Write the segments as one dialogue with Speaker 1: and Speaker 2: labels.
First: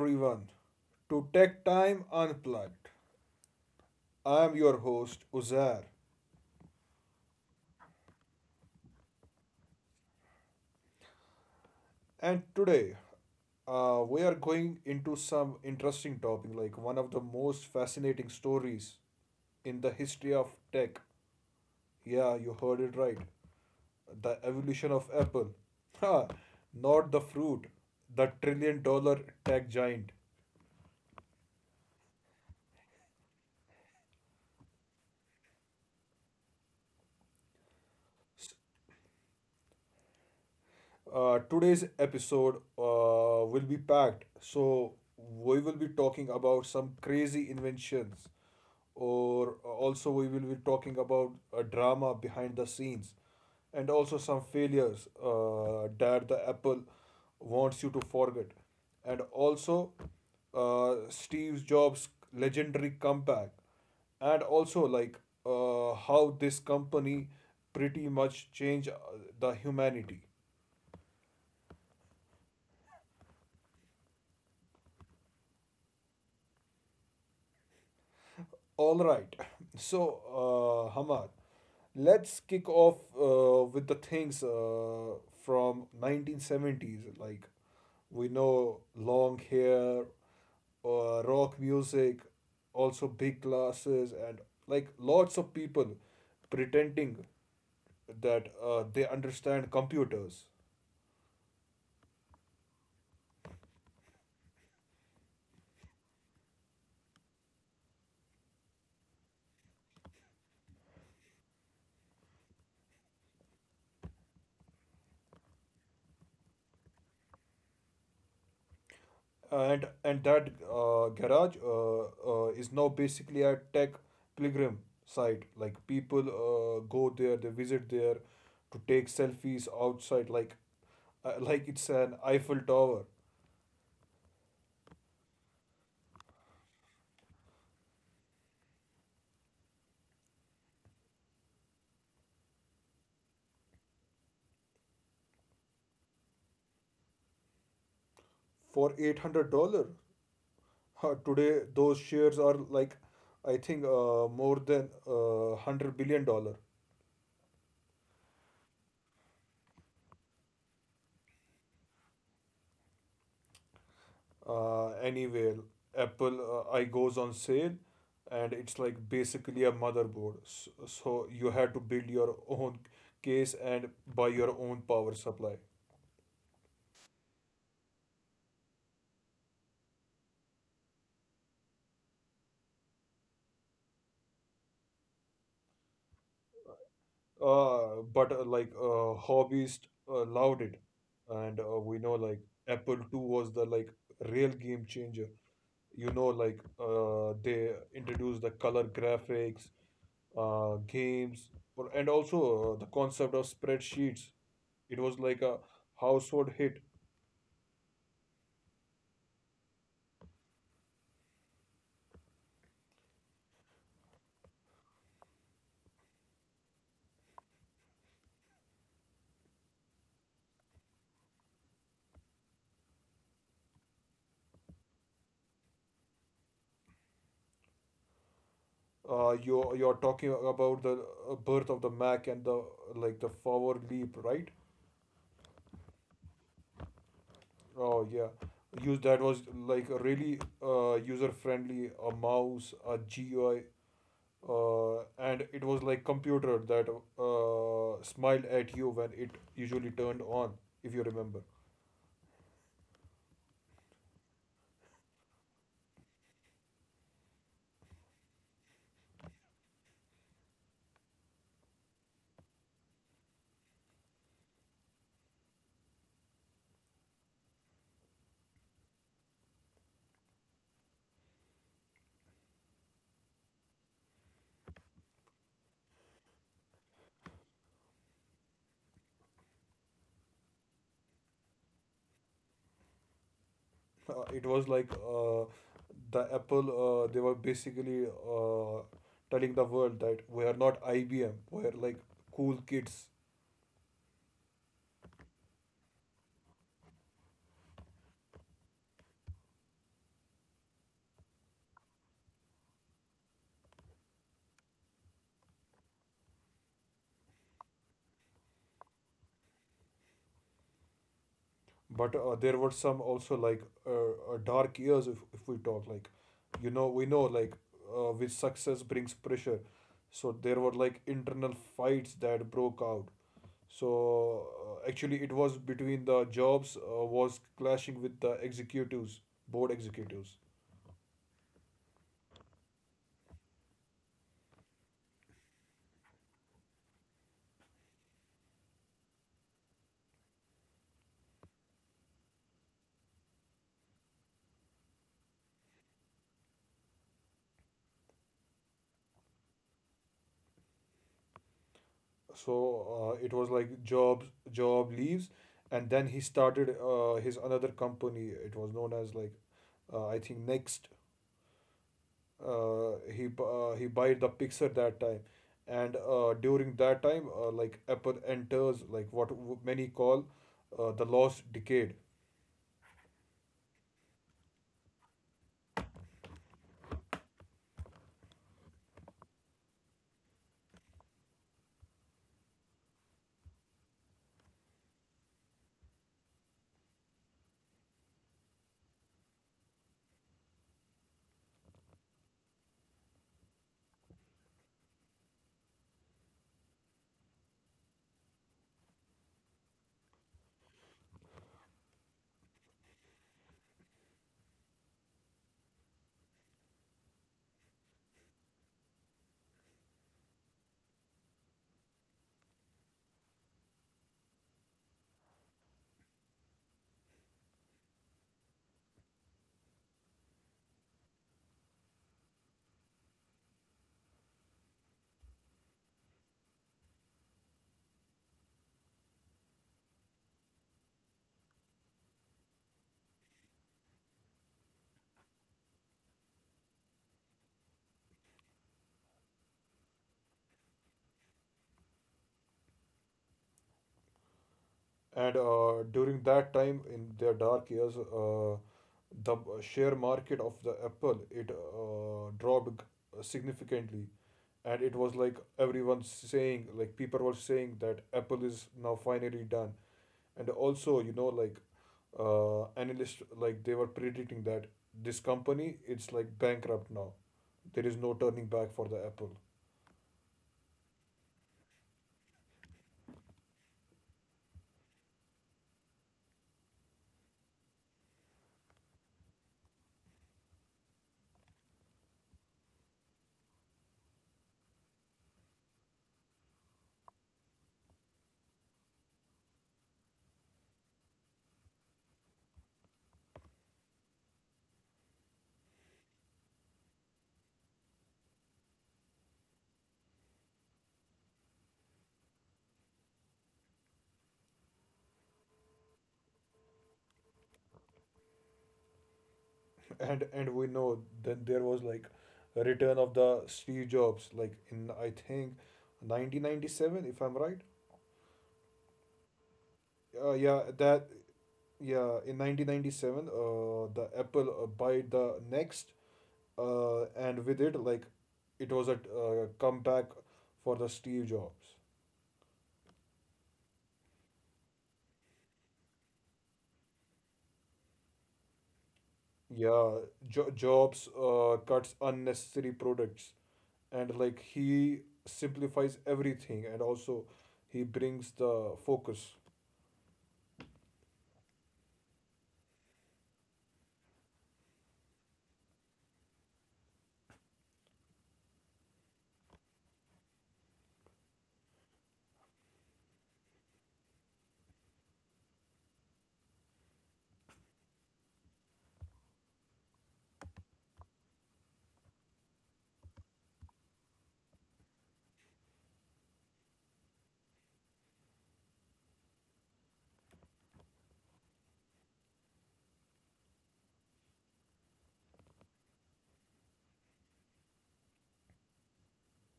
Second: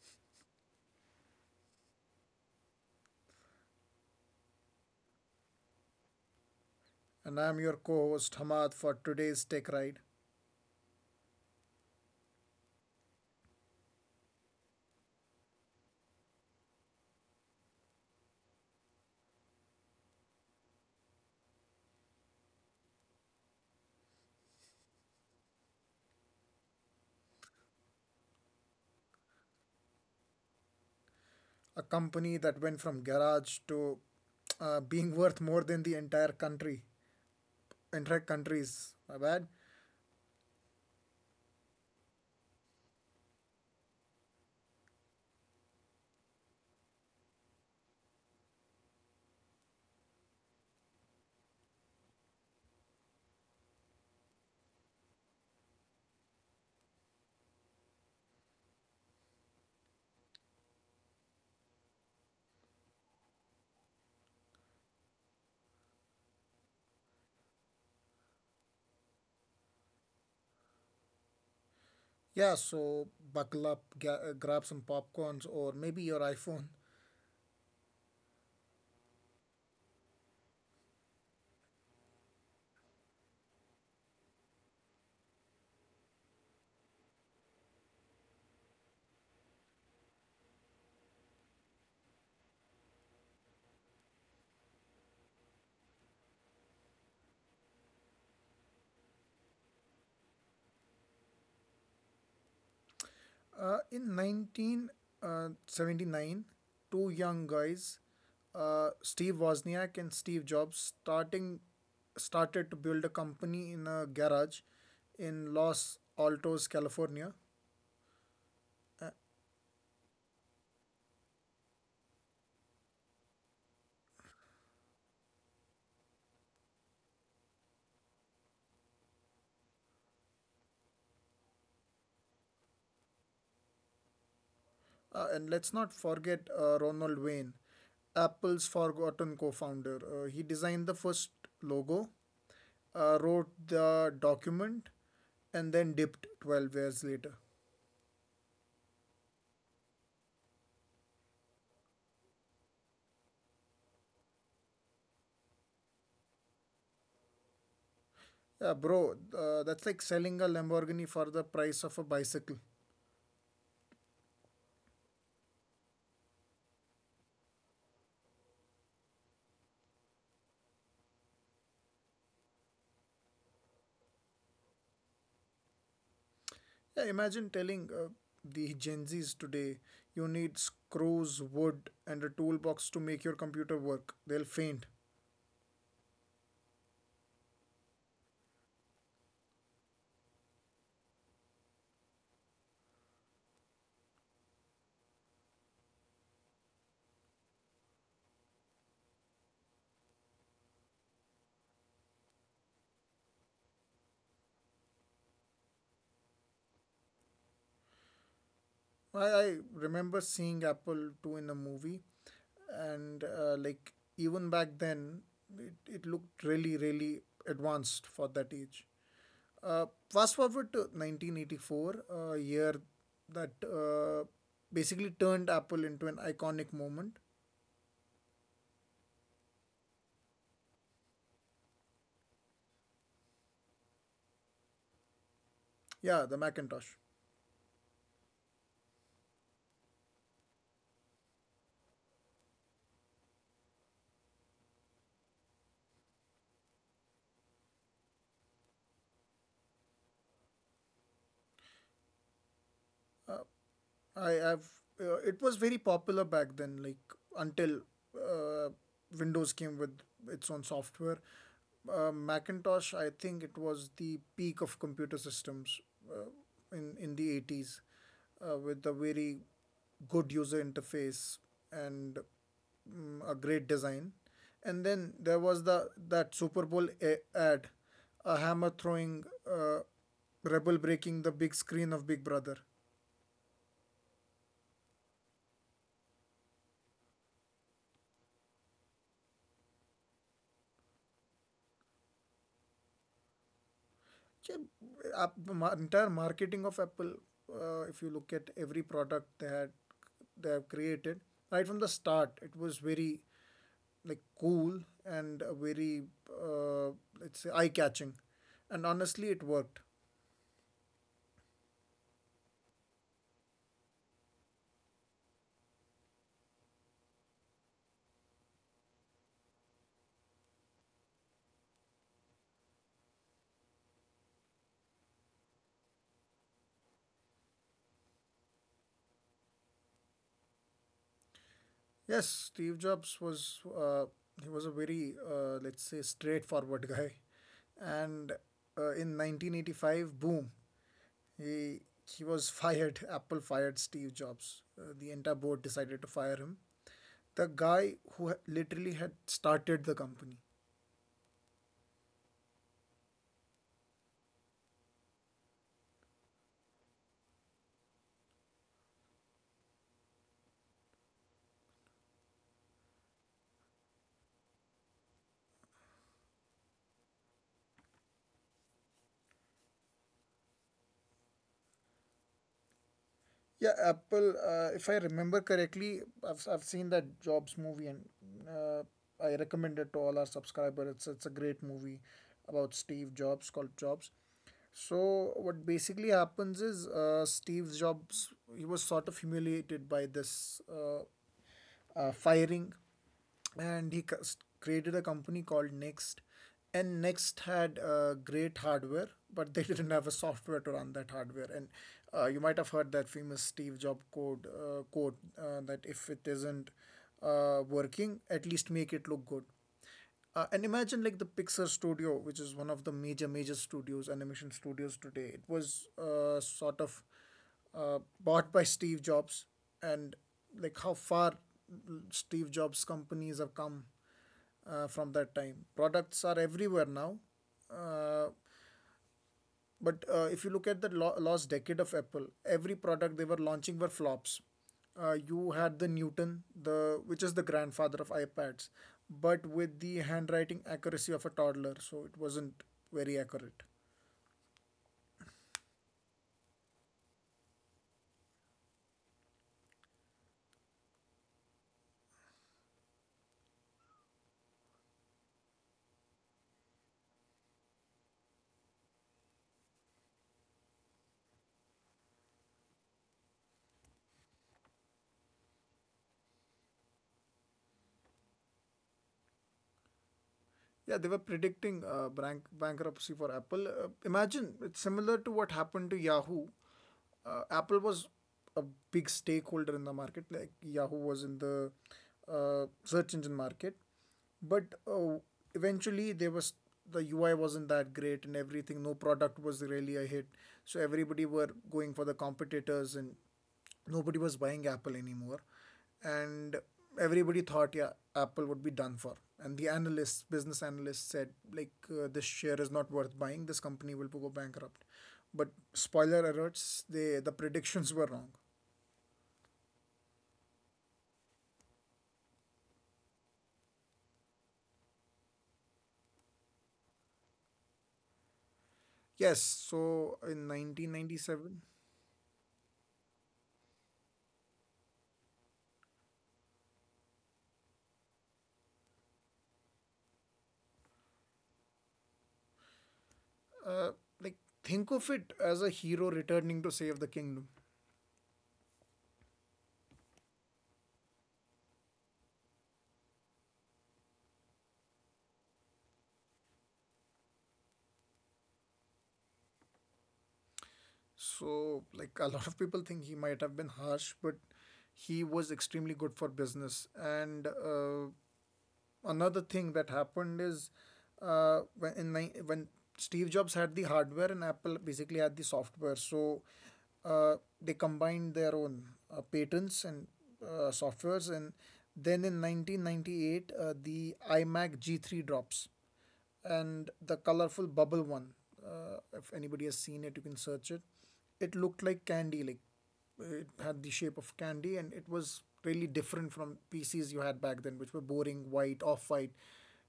Speaker 1: everyone, to Tech Time Unplugged. I am your host, Uzair,
Speaker 2: And I'm your co host Hamad for today's Tech Ride.
Speaker 1: and today we are going into some interesting topic like one of the most fascinating stories in the history of tech. Yeah, you heard it right. The evolution of Apple. Ha! Not the fruit, the trillion dollar tech giant.
Speaker 2: A company that went from garage to being worth more than the entire country, entire countries. My bad.
Speaker 1: Today's episode will be packed, so we will be talking about some crazy inventions, or also we will be talking about a drama behind the scenes, and also some failures that the Apple wants you to forget, and also Steve Jobs' legendary comeback, and also, like, how this company pretty much changed the humanity.
Speaker 2: Yeah, so buckle up, grab some popcorns or maybe your iPhone.
Speaker 1: All right. So, Hamad, let's kick off with the things from 1970s. Like, we know, long hair, rock music, also big glasses, and like lots of people pretending that they understand computers.
Speaker 2: In 1979, two young guys, Steve Wozniak and Steve Jobs, starting started to build a company in a garage in Los Altos, California.
Speaker 1: And that garage is now basically a tech pilgrim site, like people go there, they visit there to take selfies outside, like it's an Eiffel Tower,
Speaker 2: And let's not forget Ronald Wayne, Apple's forgotten co founder. He designed the first logo, wrote the document, and then dipped 12 years later.
Speaker 1: for $800. Today those shares are, like, I think more than $100 billion.
Speaker 2: Yeah, bro, that's like selling a Lamborghini for the price of a bicycle.
Speaker 1: Anywhere, Apple I goes on sale, and it's like basically a motherboard, so you had to build your own case and buy your own power supply.
Speaker 2: Yeah, imagine telling the Gen Zs today you need screws, wood, and a toolbox to make your computer work. They'll faint.
Speaker 1: But like hobbyists loved it, and we know, like Apple two was, the like real game changer. You know, like they introduced the color graphics, games, and also the concept of spreadsheets. It was like a household hit.
Speaker 2: I remember seeing Apple 2 in a movie, and like even back then, it looked really, really advanced for that age. Fast forward to 1984, a year that basically turned Apple into an iconic moment.
Speaker 1: You're talking about the birth of the Mac and the forward leap, right?
Speaker 2: Yeah, the Macintosh.
Speaker 1: Oh yeah, use that was like a really user friendly. A mouse, a GUI, uh, and it was like computer that smiled at you when it usually turned on, if you remember.
Speaker 2: I have. It was very popular back then, like until uh, Windows came with its own software. Macintosh, I think it was the peak of computer systems in the 80s, with a very good user interface and a great design. And then there was the that Super Bowl ad, a hammer throwing uh, rebel breaking the big screen of Big Brother.
Speaker 1: It was like, the Apple, they were basically uh, telling the world that we are not IBM, we are like cool kids.
Speaker 2: Ch- app- Entire marketing of Apple, if you look at every product they had, they have created, right from the start, it was very like cool, and very, uh, let's say eye catching, and honestly, it worked.
Speaker 1: But there were some also like dark years, if we talk, like, we know, like with success brings pressure. So there were like internal fights that broke out. So actually, it was between the Jobs was clashing with the executives, board executives.
Speaker 2: Yes, Steve Jobs was a very, let's say, straightforward guy, and in 1985, boom, he he was fired. Apple fired Steve Jobs. The entire board decided to fire him. The guy who literally had started the company.
Speaker 1: So it was like jobs job leaves, and then he started his another company, it was known as like, I think, Next. He bought the Pixar that time, and during that time, like Apple enters, like what many call the lost decade.
Speaker 2: Yeah, Apple, if I remember correctly, I've seen that Jobs movie, and uh, I recommend it to all our subscribers. It's a great movie about Steve Jobs called Jobs. So, what basically happens is, Steve Jobs, he was sort of humiliated by this, firing, and he created a company called Next. And Next had great hardware, but they didn't have a software to run that hardware. And you might have heard that famous Steve Jobs quote, that if it isn't working, at least make it look good. And imagine, like, the Pixar studio, which is one of the major studios, animation studios today. It was sort of bought by Steve Jobs. And like how far Steve Jobs companies have come, from that time products are everywhere now. Uh, but uh, if you look at the last decade of Apple, every product they were launching were flops. You had the Newton, the which is the grandfather of iPads, but with the handwriting accuracy of a toddler, so it wasn't very accurate.
Speaker 1: And during that time, in their dark years, the share market of the Apple, it dropped significantly, and it was like everyone saying, like people were saying, that Apple is now finally done, and also, like analysts, like they were predicting that this company, it's like bankrupt now, there is no turning back for the Apple.
Speaker 2: Yeah, they were predicting, bankruptcy for Apple. Imagine it's similar to what happened to Yahoo. Apple was a big stakeholder in the market, like Yahoo was in the search engine market. But eventually, the UI wasn't that great and everything. No product was really a hit, so everybody were going for the competitors, and nobody was buying Apple anymore, and everybody thought, yeah, Apple would be done for. And the analysts, business analysts, said, like, this share is not worth buying, this company will go bankrupt. But spoiler alerts, the predictions were wrong.
Speaker 1: And we know that there was, like, a return of the Steve Jobs, like in, I think, 1997, if I'm right.
Speaker 2: Yes, so in
Speaker 1: uh, yeah that
Speaker 2: 1997,
Speaker 1: yeah in 1997, the Apple bought the Next, and with it, like, it was a comeback for the Steve Jobs.
Speaker 2: uh, like, think of it as a hero returning to save the kingdom.
Speaker 1: Yeah, Jobs cuts unnecessary products, and, like, he simplifies everything, and also he brings the focus.
Speaker 2: So, like, a lot of people think he might have been harsh, but he was extremely good for business. And another thing that happened is, when Steve Jobs had the hardware and Apple basically had the software, so uh, they combined their own patents and softwares, and then in 1998, the iMac G3 drops, and the colorful bubble one. If anybody has seen it, you can search it. It looked like candy, like it had the shape of candy, and it was really different from PCs you had back then, which were boring, white, off white,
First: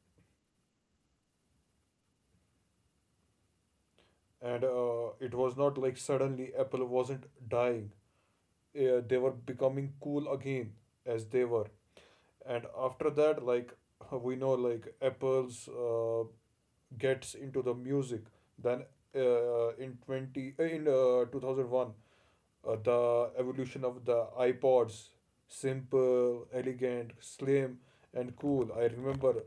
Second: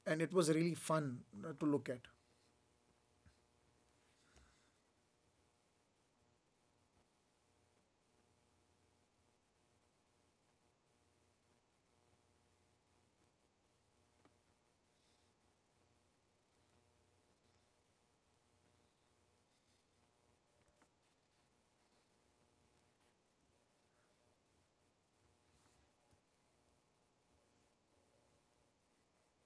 Speaker 2: and it was really fun to look at.
Speaker 1: And it was not like suddenly Apple wasn't dying, they were becoming cool again, as they were. And after that, like, we know, like Apple's gets into the music. Then in 2001 the evolution of the iPods, simple, elegant, slim, and cool. I remember,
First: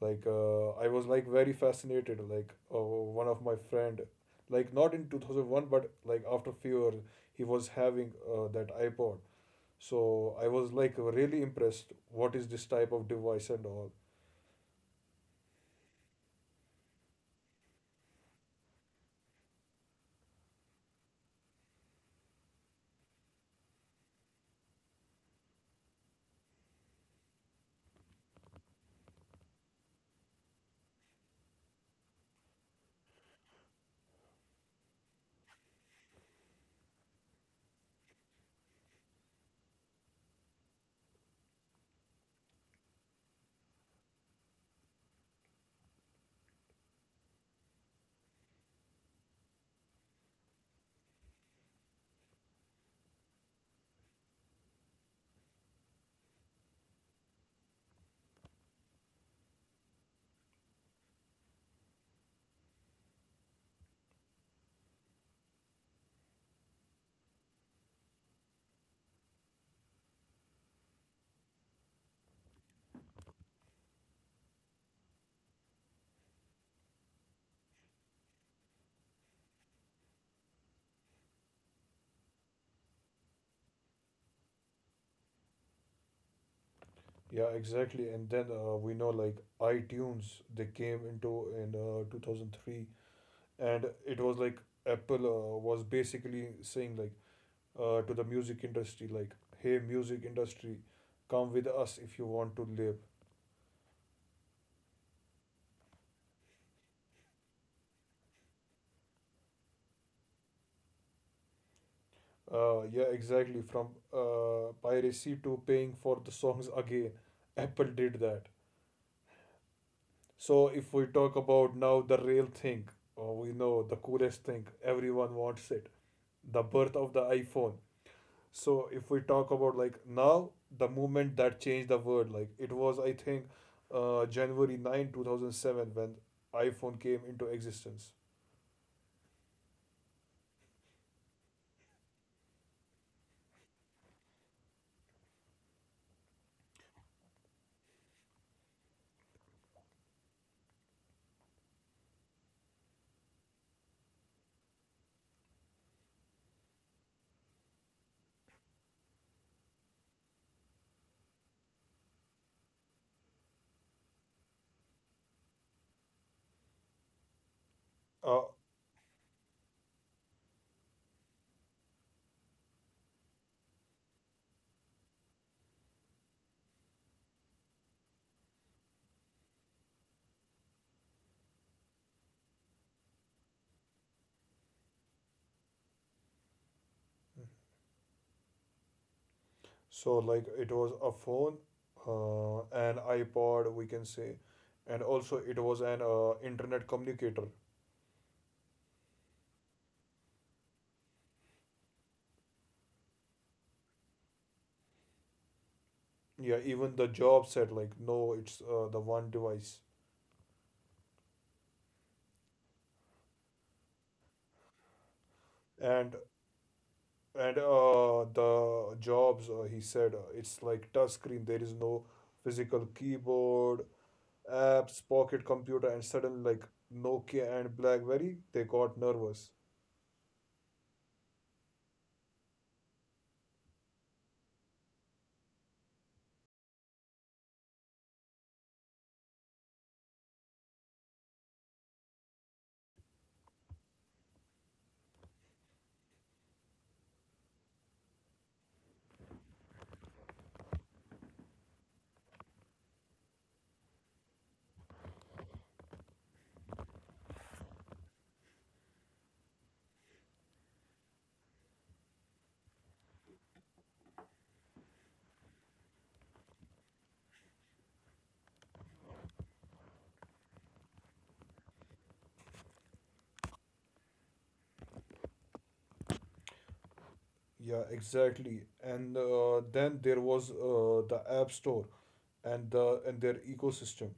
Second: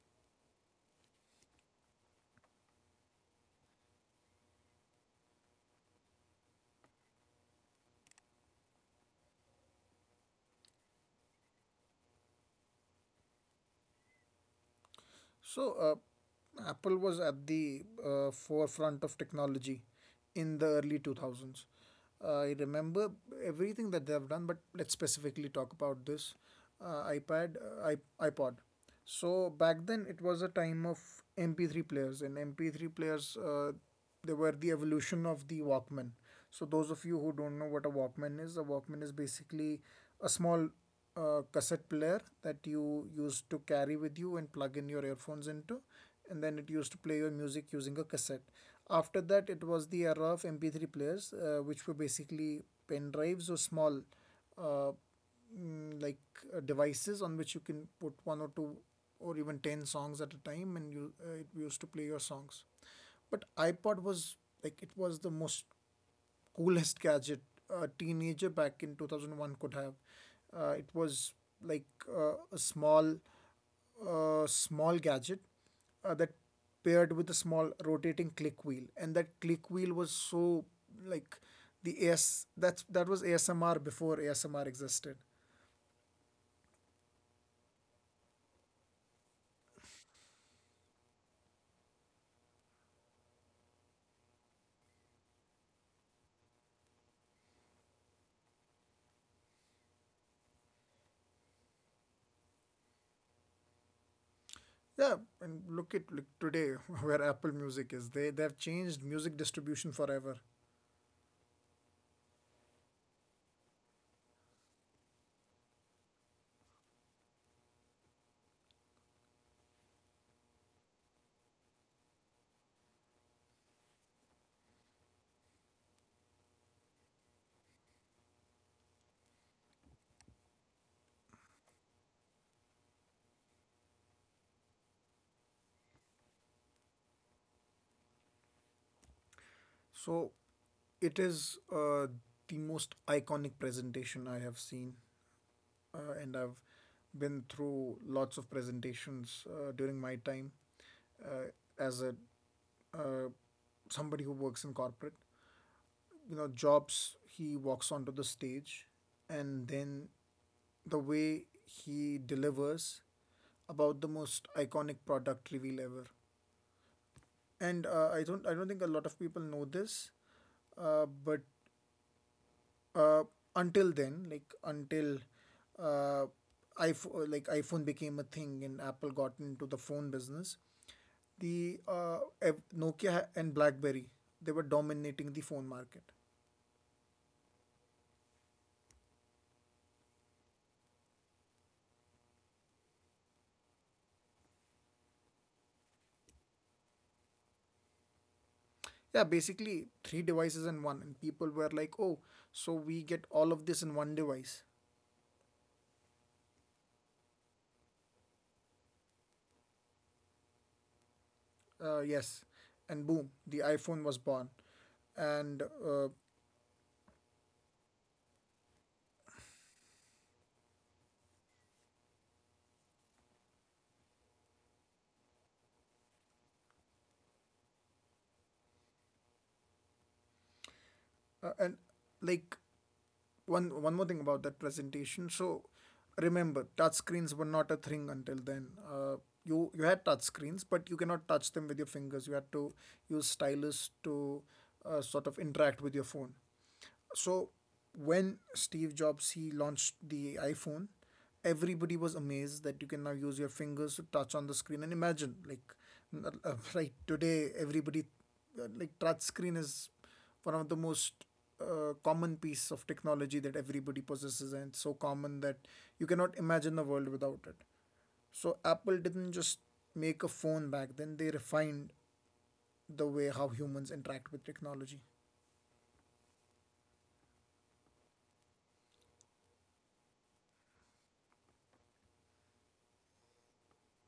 Speaker 1: like, I was, like, very fascinated. Like, one of my friend, like, not in 2001, but like after few years, he was having that iPod. So I was like really impressed. What is this type of device and all?
Speaker 2: So, Apple was at the forefront of technology in the early 2000s. I remember everything that they have done, but let's specifically talk about this uh, iPad, iPod. So back then it was a time of MP3 players, and MP3 players, they were the evolution of the Walkman. So those of you who don't know what a Walkman is basically a small, cassette player that you used to carry with you and plug in your earphones into, and then it used to play your music using a cassette. After that, it was the era of MP3 players, which were basically pen drives or small, uh, mm, like devices on which you can put one or two or even 10 songs at a time, and you it used to play your songs. But iPod was, like, it was the most coolest gadget a teenager back in 2001 could have. It was like a small gadget that paired with a small rotating click wheel, and that click wheel was so, like, the AS that's that was ASMR before ASMR existed.
Speaker 1: Yeah, exactly. And then, we know, like iTunes. They came into, in 2003, and it was like Apple was basically saying, like, to the music industry, like, hey music industry, come with us if you want to live.
Speaker 2: Yeah, and look today where Apple Music is. They've changed music distribution forever.
Speaker 1: Yeah, exactly, from piracy to paying for the songs again, Apple did that. So if we talk about now the real thing, we know, the coolest thing everyone wants it, the birth of the iPhone. So if we talk about, like, now, the movement that changed the world, like, it was, I think, January 9 2007, when iPhone came into existence.
Speaker 2: So it is, the most iconic presentation I have seen, and I've been through lots of presentations during my time, uh, as a uh, somebody who works in corporate. You know, Jobs he walks onto the stage, and then the way he delivers about the most iconic product reveal ever. And uh, I
Speaker 1: uh,
Speaker 2: don't I don't think a lot of people know this, but uh, until then, like until, uh, iPhone became a thing and Apple got into the phone business. The Nokia and BlackBerry, they were dominating the phone market.
Speaker 1: so, like, it was a phone, an iPod we can say, and also it was an internet communicator.
Speaker 2: Yeah, basically three devices in one, and people were like, oh, so we get all of this in one device.
Speaker 1: Yeah, even the job said, like, no, it's the one device.
Speaker 2: Yes, and boom, the iPhone was born. and
Speaker 1: and
Speaker 2: uh,
Speaker 1: and uh, the Jobs, he said, it's like touch screen, there is no physical keyboard, apps, pocket computer, and suddenly, like, Nokia and BlackBerry, they got nervous.
Speaker 2: uh, and like one more thing about that presentation. So remember, touch screens were not a thing until then. You had touch screens, but you cannot touch them with your fingers. You had to use stylus to sort of interact with your phone. So when Steve Jobs he launched the iPhone, everybody was amazed that you can now use your fingers to touch on the screen. And imagine, like, right today, everybody, like, touch screen is one of the most common piece of technology that everybody possesses, and it's so common that you cannot imagine a world without it. So Apple didn't just make a phone back then, they refined the way how humans interact with technology.
Speaker 1: Yeah, exactly. And then there was the App Store, and the and their ecosystem.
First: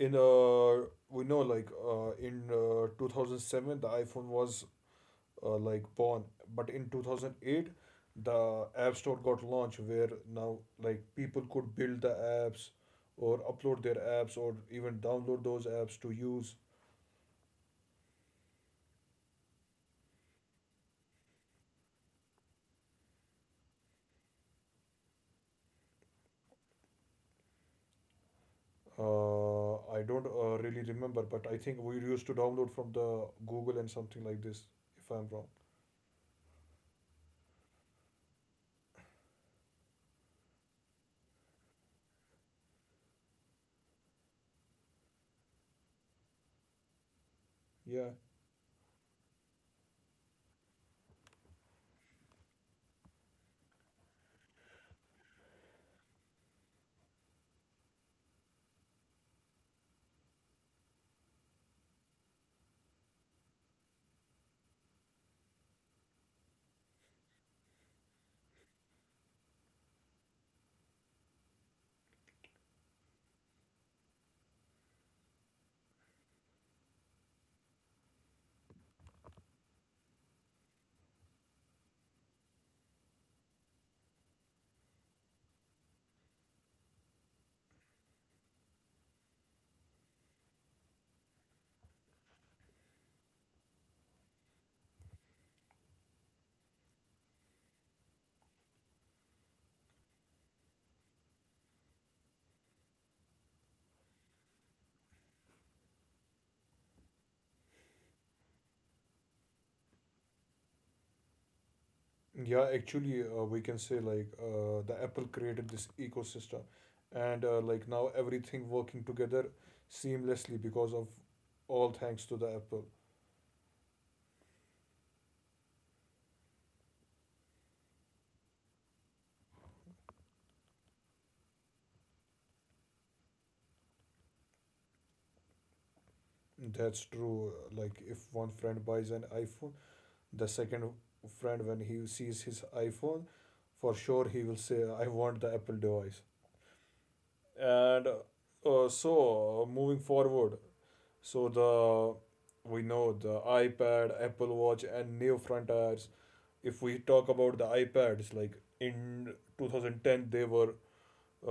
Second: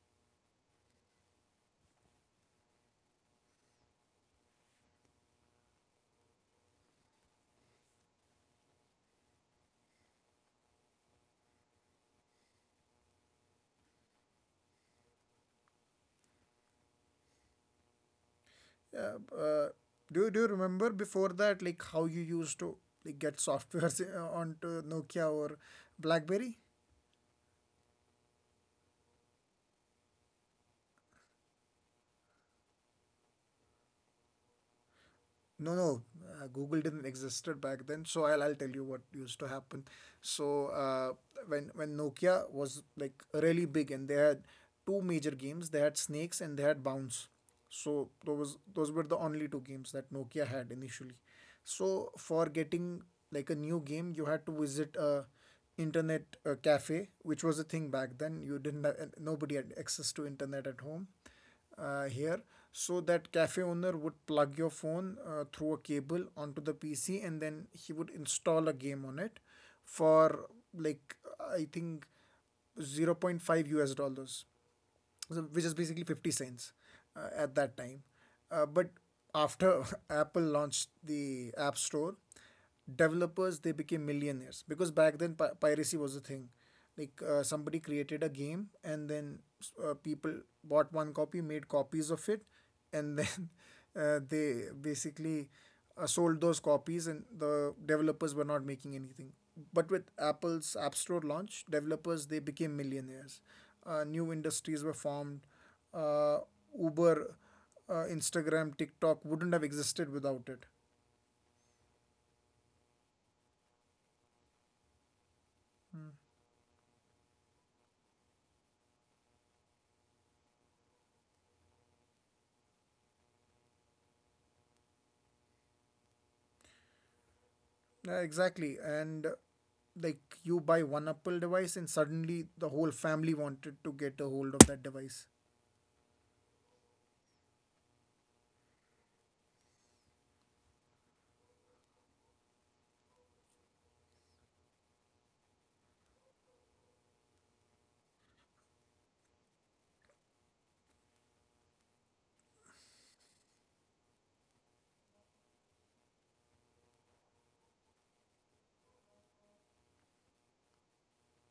Speaker 1: In we know, like, in 2007, the iPhone was like born, but in 2008, the App Store got launched, where now like people could build the apps or upload their apps or even download those apps to use.
Speaker 2: Yeah, do you remember before that, like, how you used to get softwares onto Nokia or BlackBerry?
Speaker 1: I don't really remember, but I think we used to download from the Google and something like this, if I'm wrong.
Speaker 2: No, no, Google didn't existed back then. So I'll tell you what used to happen. So when Nokia was, like, really big, and they had two major games, they had Snakes and they had Bounce. So
Speaker 1: Yeah.
Speaker 2: those were the only two games that Nokia had initially. So for getting, like, a new game, you had to visit a internet cafe, which was a thing back then. You didn't have, nobody had access to internet at home here. So that cafe owner would plug your phone through a cable onto the PC, and then he would install a game on it for, like, I think zero point 0.5 us dollars, so, which is basically 50 cents at that time. But after Apple launched the App Store, developers they became millionaires, because back then piracy was a thing. Like, somebody created a game, and then people bought one copy, made copies of it, and then they basically sold those copies, and the developers were not making anything. But with Apple's App Store launch, developers they became millionaires. New industries were formed. Uh, Uber, Instagram, TikTok wouldn't have existed without it.
Speaker 1: Yeah, actually, we can say, like, the Apple created this ecosystem, and like, now everything working together seamlessly because of, all thanks to the Apple.
Speaker 2: Yeah, exactly. And like you buy one Apple device, and suddenly the whole family wanted to get a hold of that device.
Speaker 1: That's true. Like, if one friend buys an iPhone, the second friend, when he sees his iPhone, for sure he will say, "I want the Apple device." And so, moving forward, so the we know, the iPad, Apple Watch, and new front tires. If we talk about the iPads, like in 2010,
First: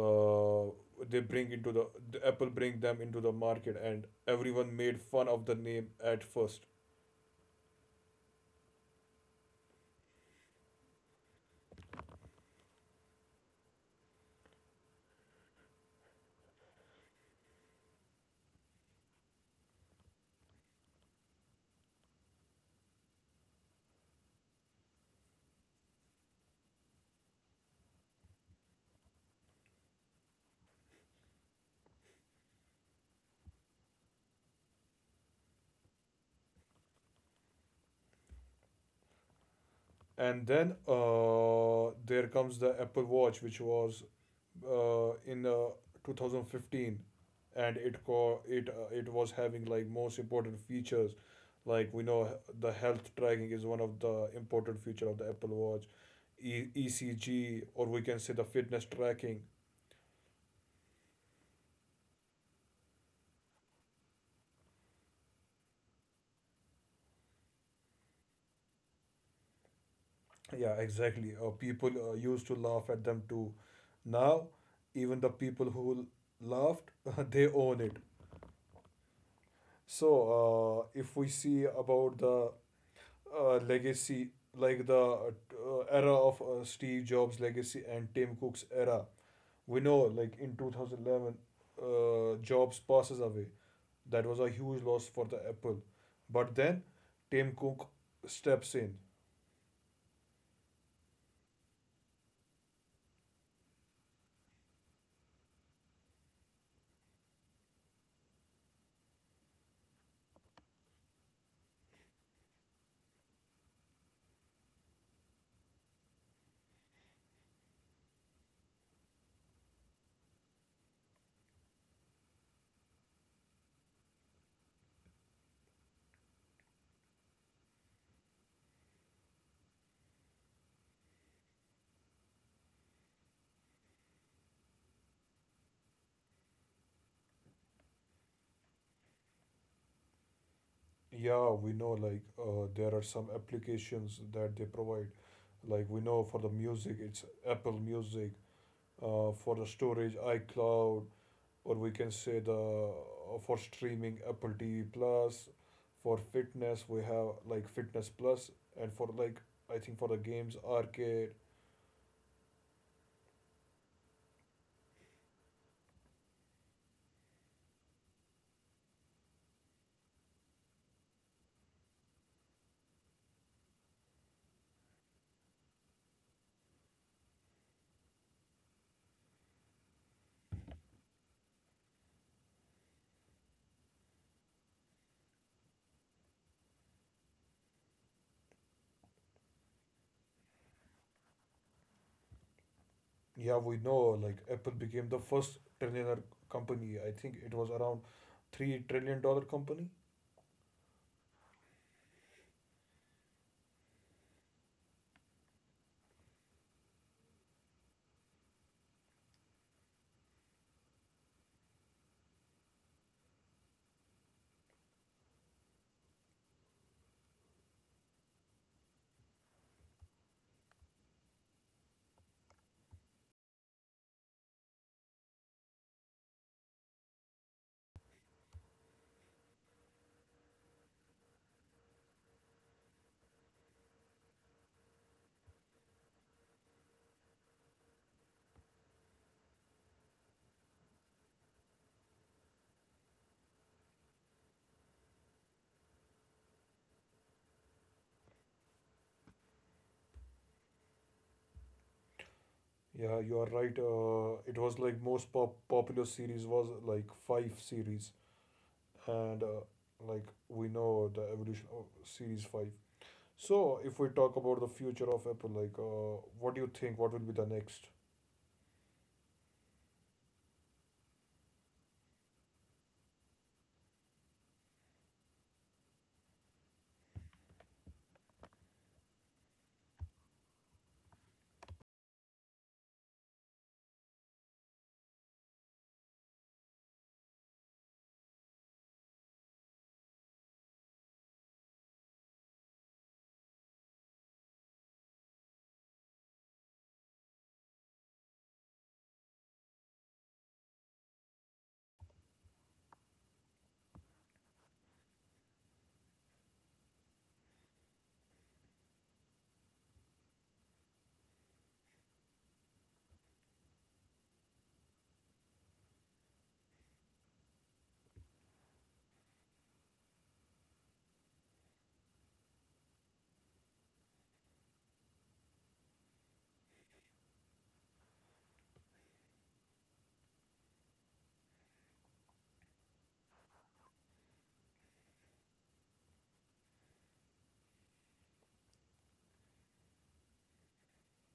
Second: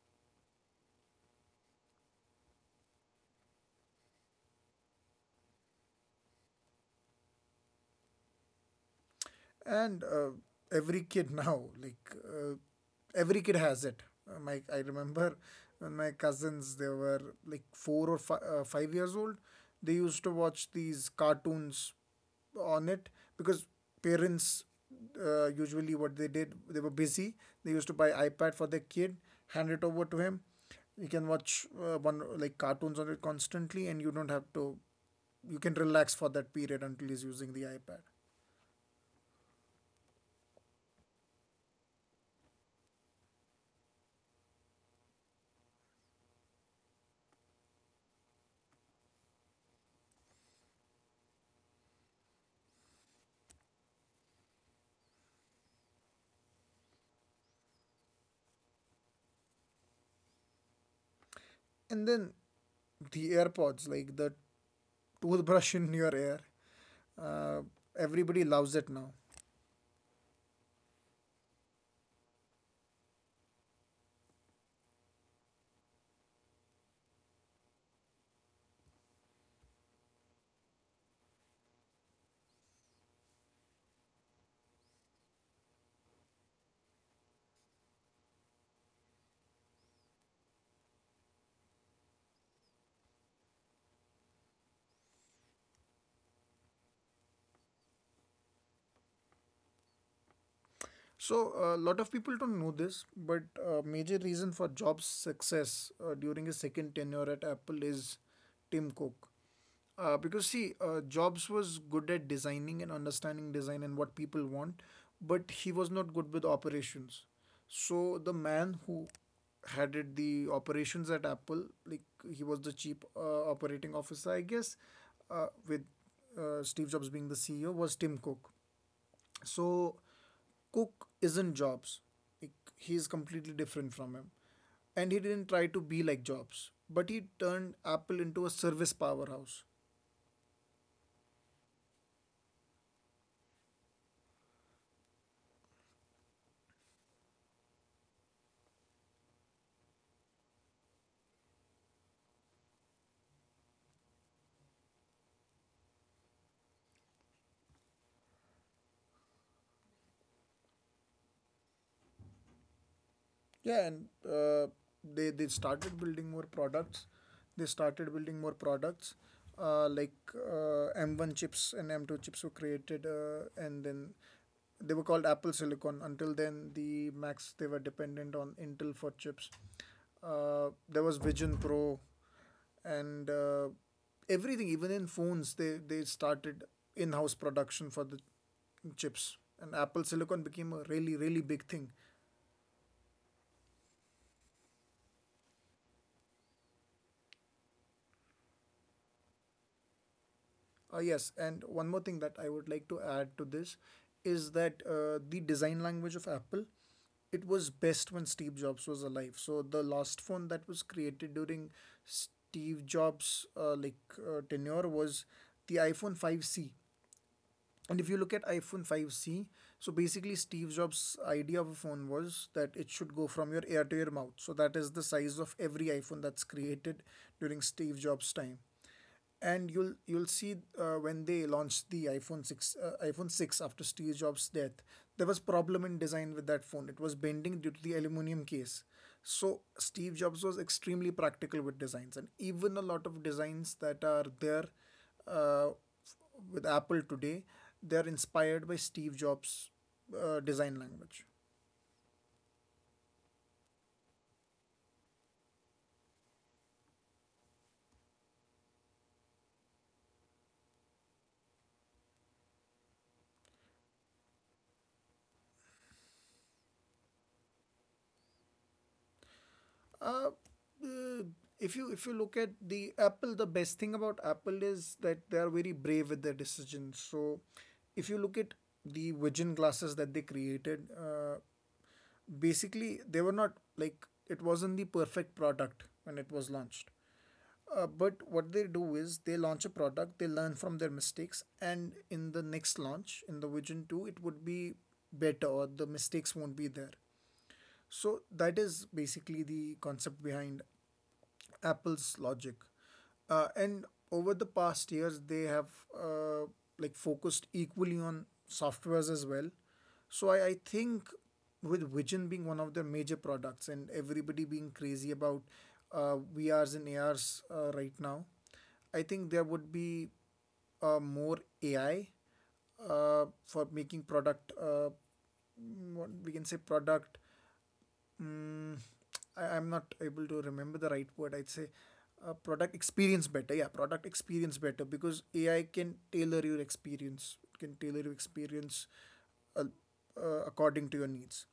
Speaker 1: uh, they bring into the Apple, bring them into the market, and everyone made fun of the name at first.
Speaker 2: And Every kid now uh, every kid has it. My I remember when my cousins, they were like 4 or 5 years old. They used to watch these cartoons on it because parents usually, what they did, they were busy. They used to buy ipad for their kid, hand it over to him. You can watch one like cartoons on it constantly, and you don't have to. You can relax for that period until he's using the ipad.
Speaker 1: And then there comes the Apple Watch, which was in 2015, and it co- it it was having like most important features. Like we know, the health tracking is one of the important feature of the Apple Watch, ECG, or we can say the fitness tracking.
Speaker 2: And then the AirPods, like the toothbrush in your ear, uh, everybody loves it now.
Speaker 1: Yeah, exactly. People used to laugh at them too. Now even the people who laughed they own it. So if we see about the legacy, like the era of Steve Jobs' legacy and Tim Cook's era. We know, like in 2011, Jobs passes away. That was a huge loss for the Apple. But then Tim Cook steps in.
Speaker 2: So a lot of people don't know this, but a major reason for Jobs' success during his second tenure at Apple is Tim Cook. Because see, Jobs was good at designing and understanding design and what people want, but he was not good with operations. So the man who headed the operations at Apple, like, he was the chief operating officer, I guess, with Steve Jobs being the CEO, was Tim Cook. So Cook isn't Jobs. Like, he's completely different from him. And he didn't try to be like Jobs, but he turned Apple into a service powerhouse.
Speaker 1: Yeah, we know, like there are some applications that they provide. Like, we know for the music, it's Apple Music. For the storage, iCloud, or we can say the, for streaming, Apple TV Plus. For fitness we have, like, Fitness Plus, and for, like, I think, for the games, Arcade.
Speaker 2: Yeah, and they started building more products. They started building more products, like M1 chips and M2 chips were created, and then they were called Apple Silicon. Until then, the Macs, they were dependent on Intel for chips. There was Vision Pro, and everything, even in phones, they started in-house production for the chips. And Apple Silicon became a really really big thing.
Speaker 1: Yeah, we know, like Apple became the first trillionaire company. I think it was around $3 trillion company.
Speaker 2: Yes, and one more thing that I would like to add to this is that the design language of Apple, it was best when Steve Jobs was alive. So the last phone that was created during Steve Jobs' tenure was the iPhone 5C. And if you look at iPhone 5C, so basically, Steve Jobs' idea of a phone was that it should go from your ear to your mouth. So that is the size of every iPhone that's created during Steve Jobs' time. And you'll see when they launched the iPhone 6, iPhone 6 after Steve Jobs' death, there was problem in design with that phone. It was bending due to the aluminum case. So Steve Jobs was extremely practical with designs, and even a lot of designs that are there uh, with Apple today, they are inspired by Steve Jobs' design language.
Speaker 1: Yeah, you are right, it was like most popular series was like 5 series, and like, we know the evolution of series 5. So, if we talk about the future of Apple, like, what do you think? What will be the next?
Speaker 2: Uh, uh, if you look at the Apple, the best thing about Apple is that they are very brave with their decisions. So, if you look at the vision glasses that they created, basically, they were not like it wasn't the perfect product when it was launched. But what they do is they launch a product, they learn from their mistakes, and in the next launch, in the Vision 2, it would be better, or the mistakes won't be there. So that is basically the concept behind Apple's logic. And over the past years, they have uh, like focused equally on softwares as well. So I think with Vision being one of their major products and everybody being crazy about VRs and ARs right now, I think there would be more AI for making product, what we can say, product mm, I'm not able to remember the right word. I'd say product experience better. Yeah, product experience better because AI can tailor your experience. It can tailor your experience uh, according to your needs.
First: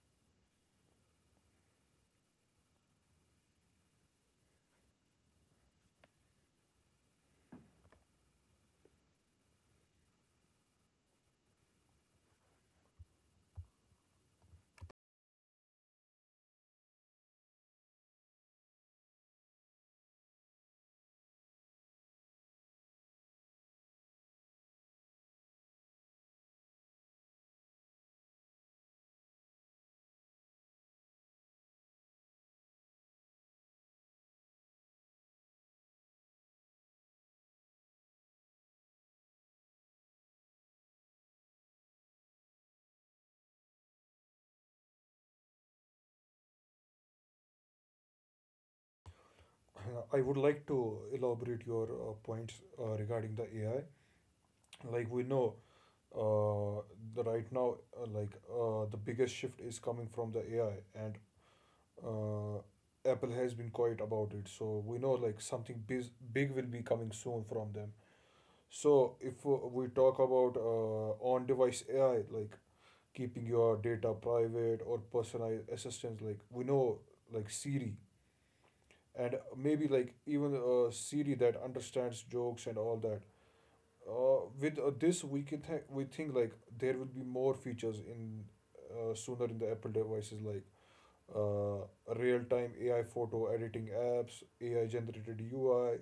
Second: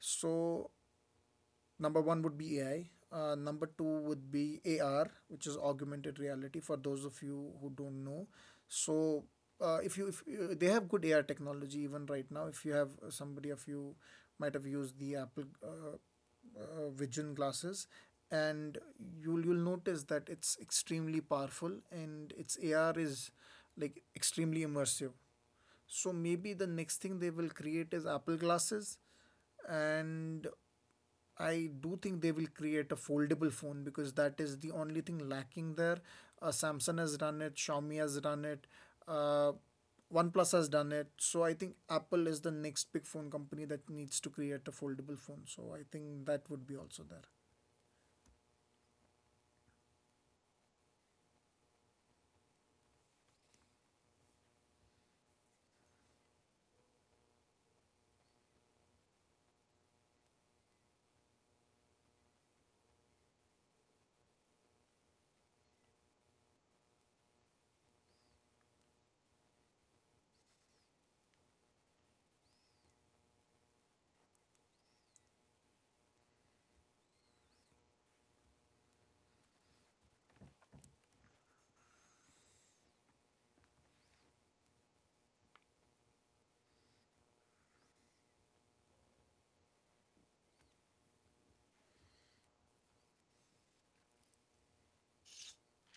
Speaker 2: So number one would be AI. Number two would be AR, which is augmented reality. For those of you who don't know, so if you if they have good AR technology even right now. If you have somebody of you might have used the Apple Vision glasses, and you'll notice that it's extremely powerful and its AR is like extremely immersive. So maybe the next thing they will create is Apple glasses, and I do think they will create a foldable phone because that is the only thing lacking there. Samsung has done it, Xiaomi has done it, uh, OnePlus has done it. So I think Apple is the next big phone company that needs to create a foldable phone. So I think that would be also there.
Speaker 1: I would like to elaborate your points regarding the AI. Like we know, uh, the right now, the biggest shift is coming from the AI, and uh, Apple has been quiet about it. So we know, like something, big will be coming soon from them. So, if we talk about on device AI, like keeping your data private, or personalized assistants, like we know, like Siri, and maybe like even Siri that understands jokes and all that. With this, we think like there will be more features in, sooner, in the Apple devices, like uh, real time AI photo editing apps, AI generated UI,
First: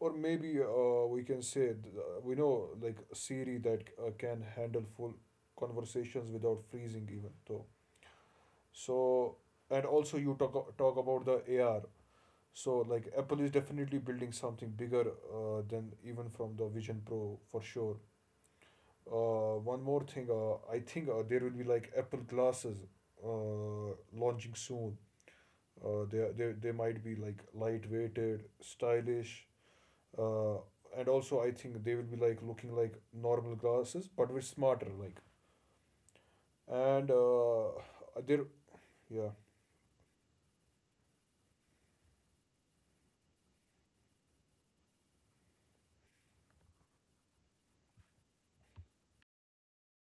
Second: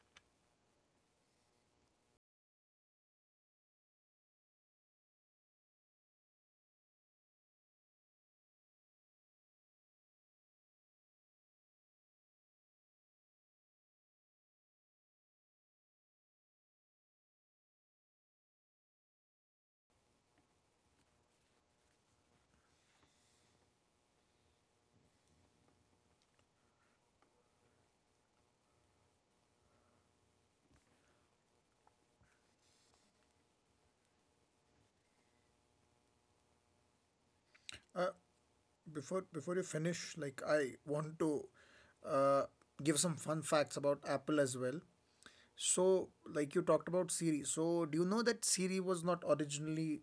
Speaker 1: or maybe we can say, we know, like Siri that can handle full conversations without freezing even though. So, and also, you talk about the AR. So, like, Apple is definitely building something bigger than even from the Vision Pro, for sure. One more thing, I think there will be like Apple glasses launching soon. They might be like lightweighted, stylish, uh, and also I think they will be like looking like normal glasses, but with smarter, like, and
Speaker 2: Uh,
Speaker 1: there. Yeah,
Speaker 2: before you finish, like, I want to uh, give some fun facts about Apple as well. So, like you talked about Siri. So, do you know that Siri was not originally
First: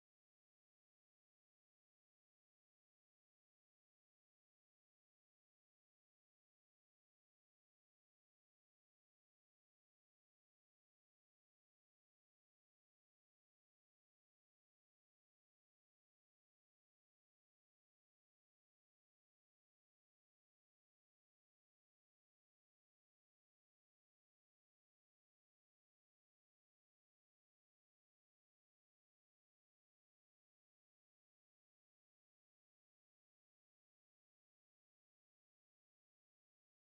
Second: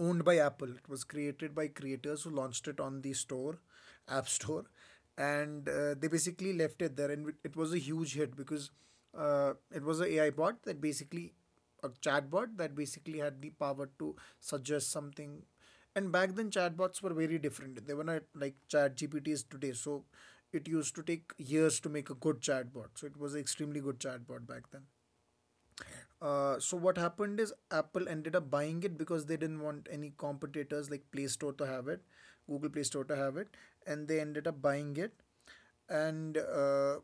Speaker 2: owned by Apple? It was created by creators who launched it on the store, App Store, and they basically left it there. And it was a huge hit because it was an AI bot that basically, a chatbot that basically had the power to suggest something. And back then, chatbots were very different. They were not like chat GPTs today. So it used to take years to make a good chatbot. So it was an extremely good chatbot back then. So what happened is Apple ended up buying it because they didn't want any competitors like Play Store to have it, Google Play Store to have it, and they ended up buying it, and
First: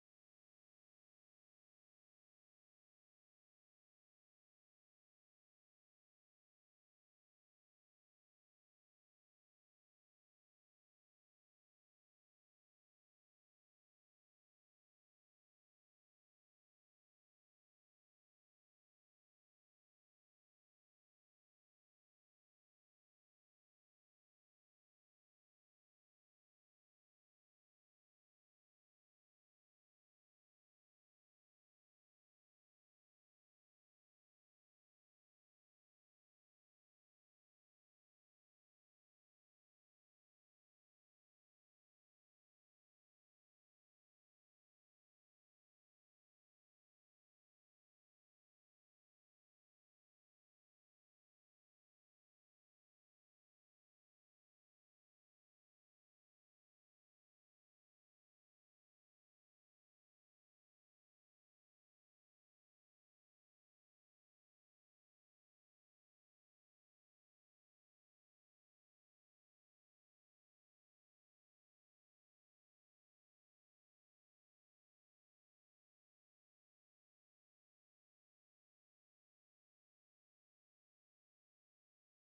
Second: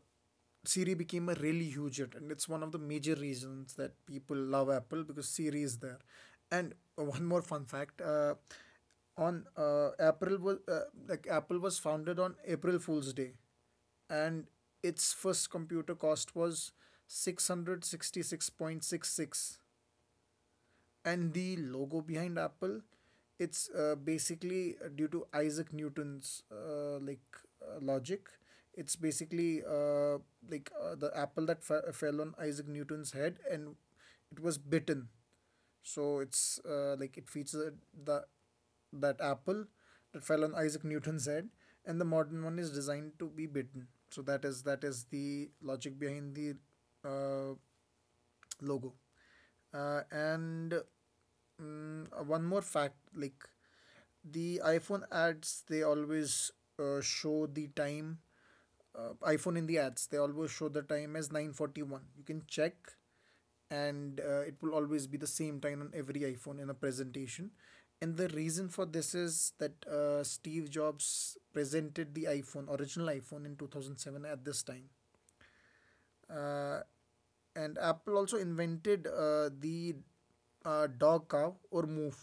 Speaker 2: Siri became a really huge hit, and it's one of the major reasons that people love Apple, because Siri is there. And one more fun fact: on April was like, Apple was founded on April Fool's Day, and its first computer cost was 666.66. And the logo behind apple, it's basically due to isaac newton's logic. It's basically the apple that fell on isaac newton's head and it was bitten. So it's like, it featured the that apple that fell on Isaac Newton's head, and the modern one is designed to be bitten. So that is the logic behind the uh, logo. And one more fact, like, the iPhone ads, they always show the time iPhone in the ads, they always show the time as 9:41. You can check, and it will always be the same time on every iPhone in a presentation. And the reason for this is that Steve Jobs presented the iPhone, original iPhone, in 2007 at this time. Uh, and Apple also invented the dog cow or move,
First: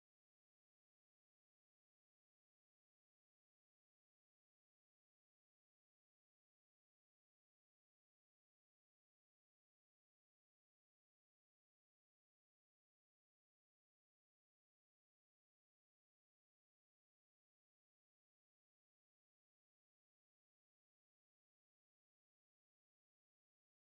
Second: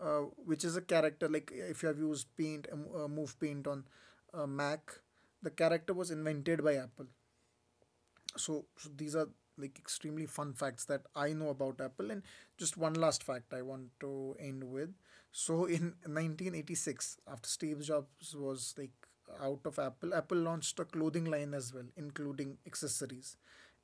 Speaker 2: which is a character, like if you have used paint, move paint on Mac, the character was invented by Apple. So, so these are like extremely fun facts that I know about Apple. And just one last fact I want to end with. So in 1986, after Steve Jobs was like out of Apple, Apple launched a clothing line as well, including accessories,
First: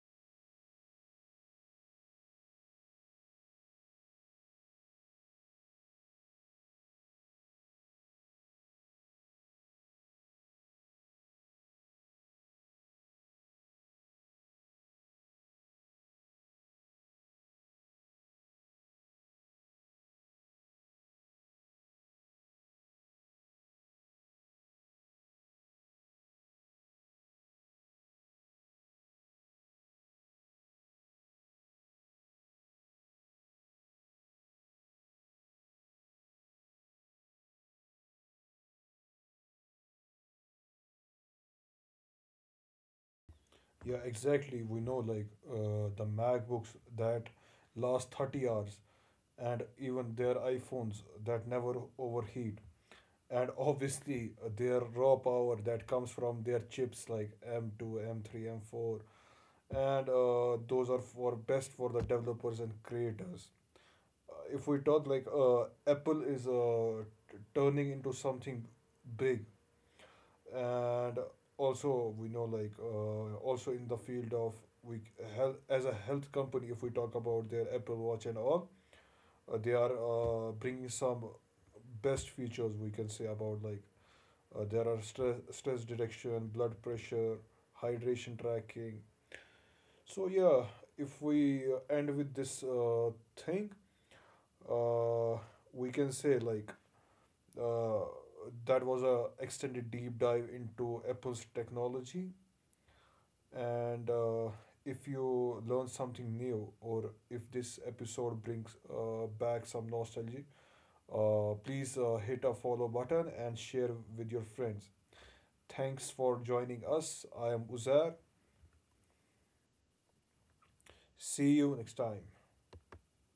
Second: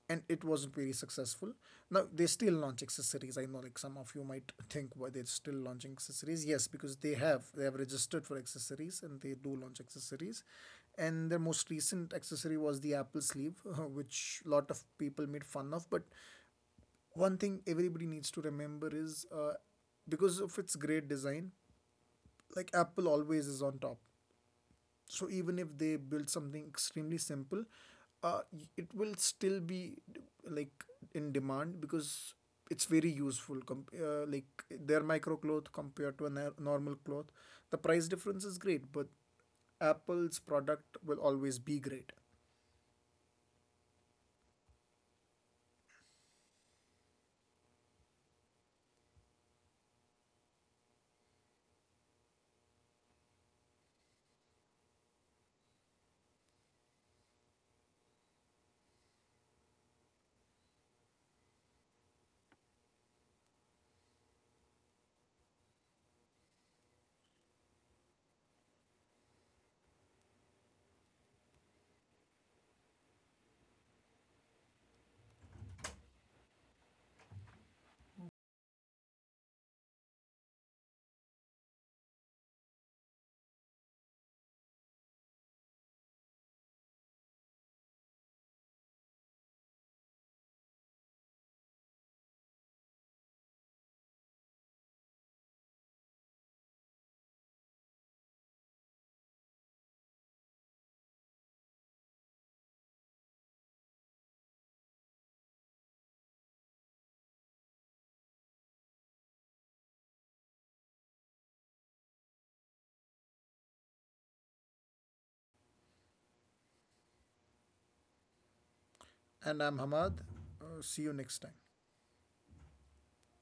Speaker 2: and it wasn't very successful. Now they still launch accessories. I know like some of you might think why they're still launching accessories. Yes, because they have registered for accessories and they do launch accessories. And their most recent accessory was the Apple Sleeve, which a lot of people made fun of. But one thing everybody needs to remember is because of its great design, like, Apple always is on top. So even if they build something extremely simple, uh, it will still be like in demand because it's very useful. Like, their micro cloth compared to a normal cloth, the price difference is great, but apple's product will always be great.
Speaker 1: yeah, exactly, we know, like the MacBooks that last 30 hours, and even their iPhones that never overheat, and obviously their raw power that comes from their chips like M2 M3 M4, and those are for best for the developers and creators. If we talk, like, Apple is turning into something big. And also we know, like also in the field of, we, health as a health company. If we talk about their Apple Watch and all, they are bringing some best features, we can say, about, like, there are, stress detection, blood pressure, hydration tracking. So yeah, if we end with this thing, uh, we can say, like, uh, that was a extended deep dive into Apple's technology. And if you learn something new, or if this episode brings back some nostalgia, please hit a follow button and share with your friends. Thanks for joining us. I am Uzair.
Speaker 2: And I'm Hamad. See you next
Speaker 1: See
Speaker 2: time.
Speaker 1: you next time.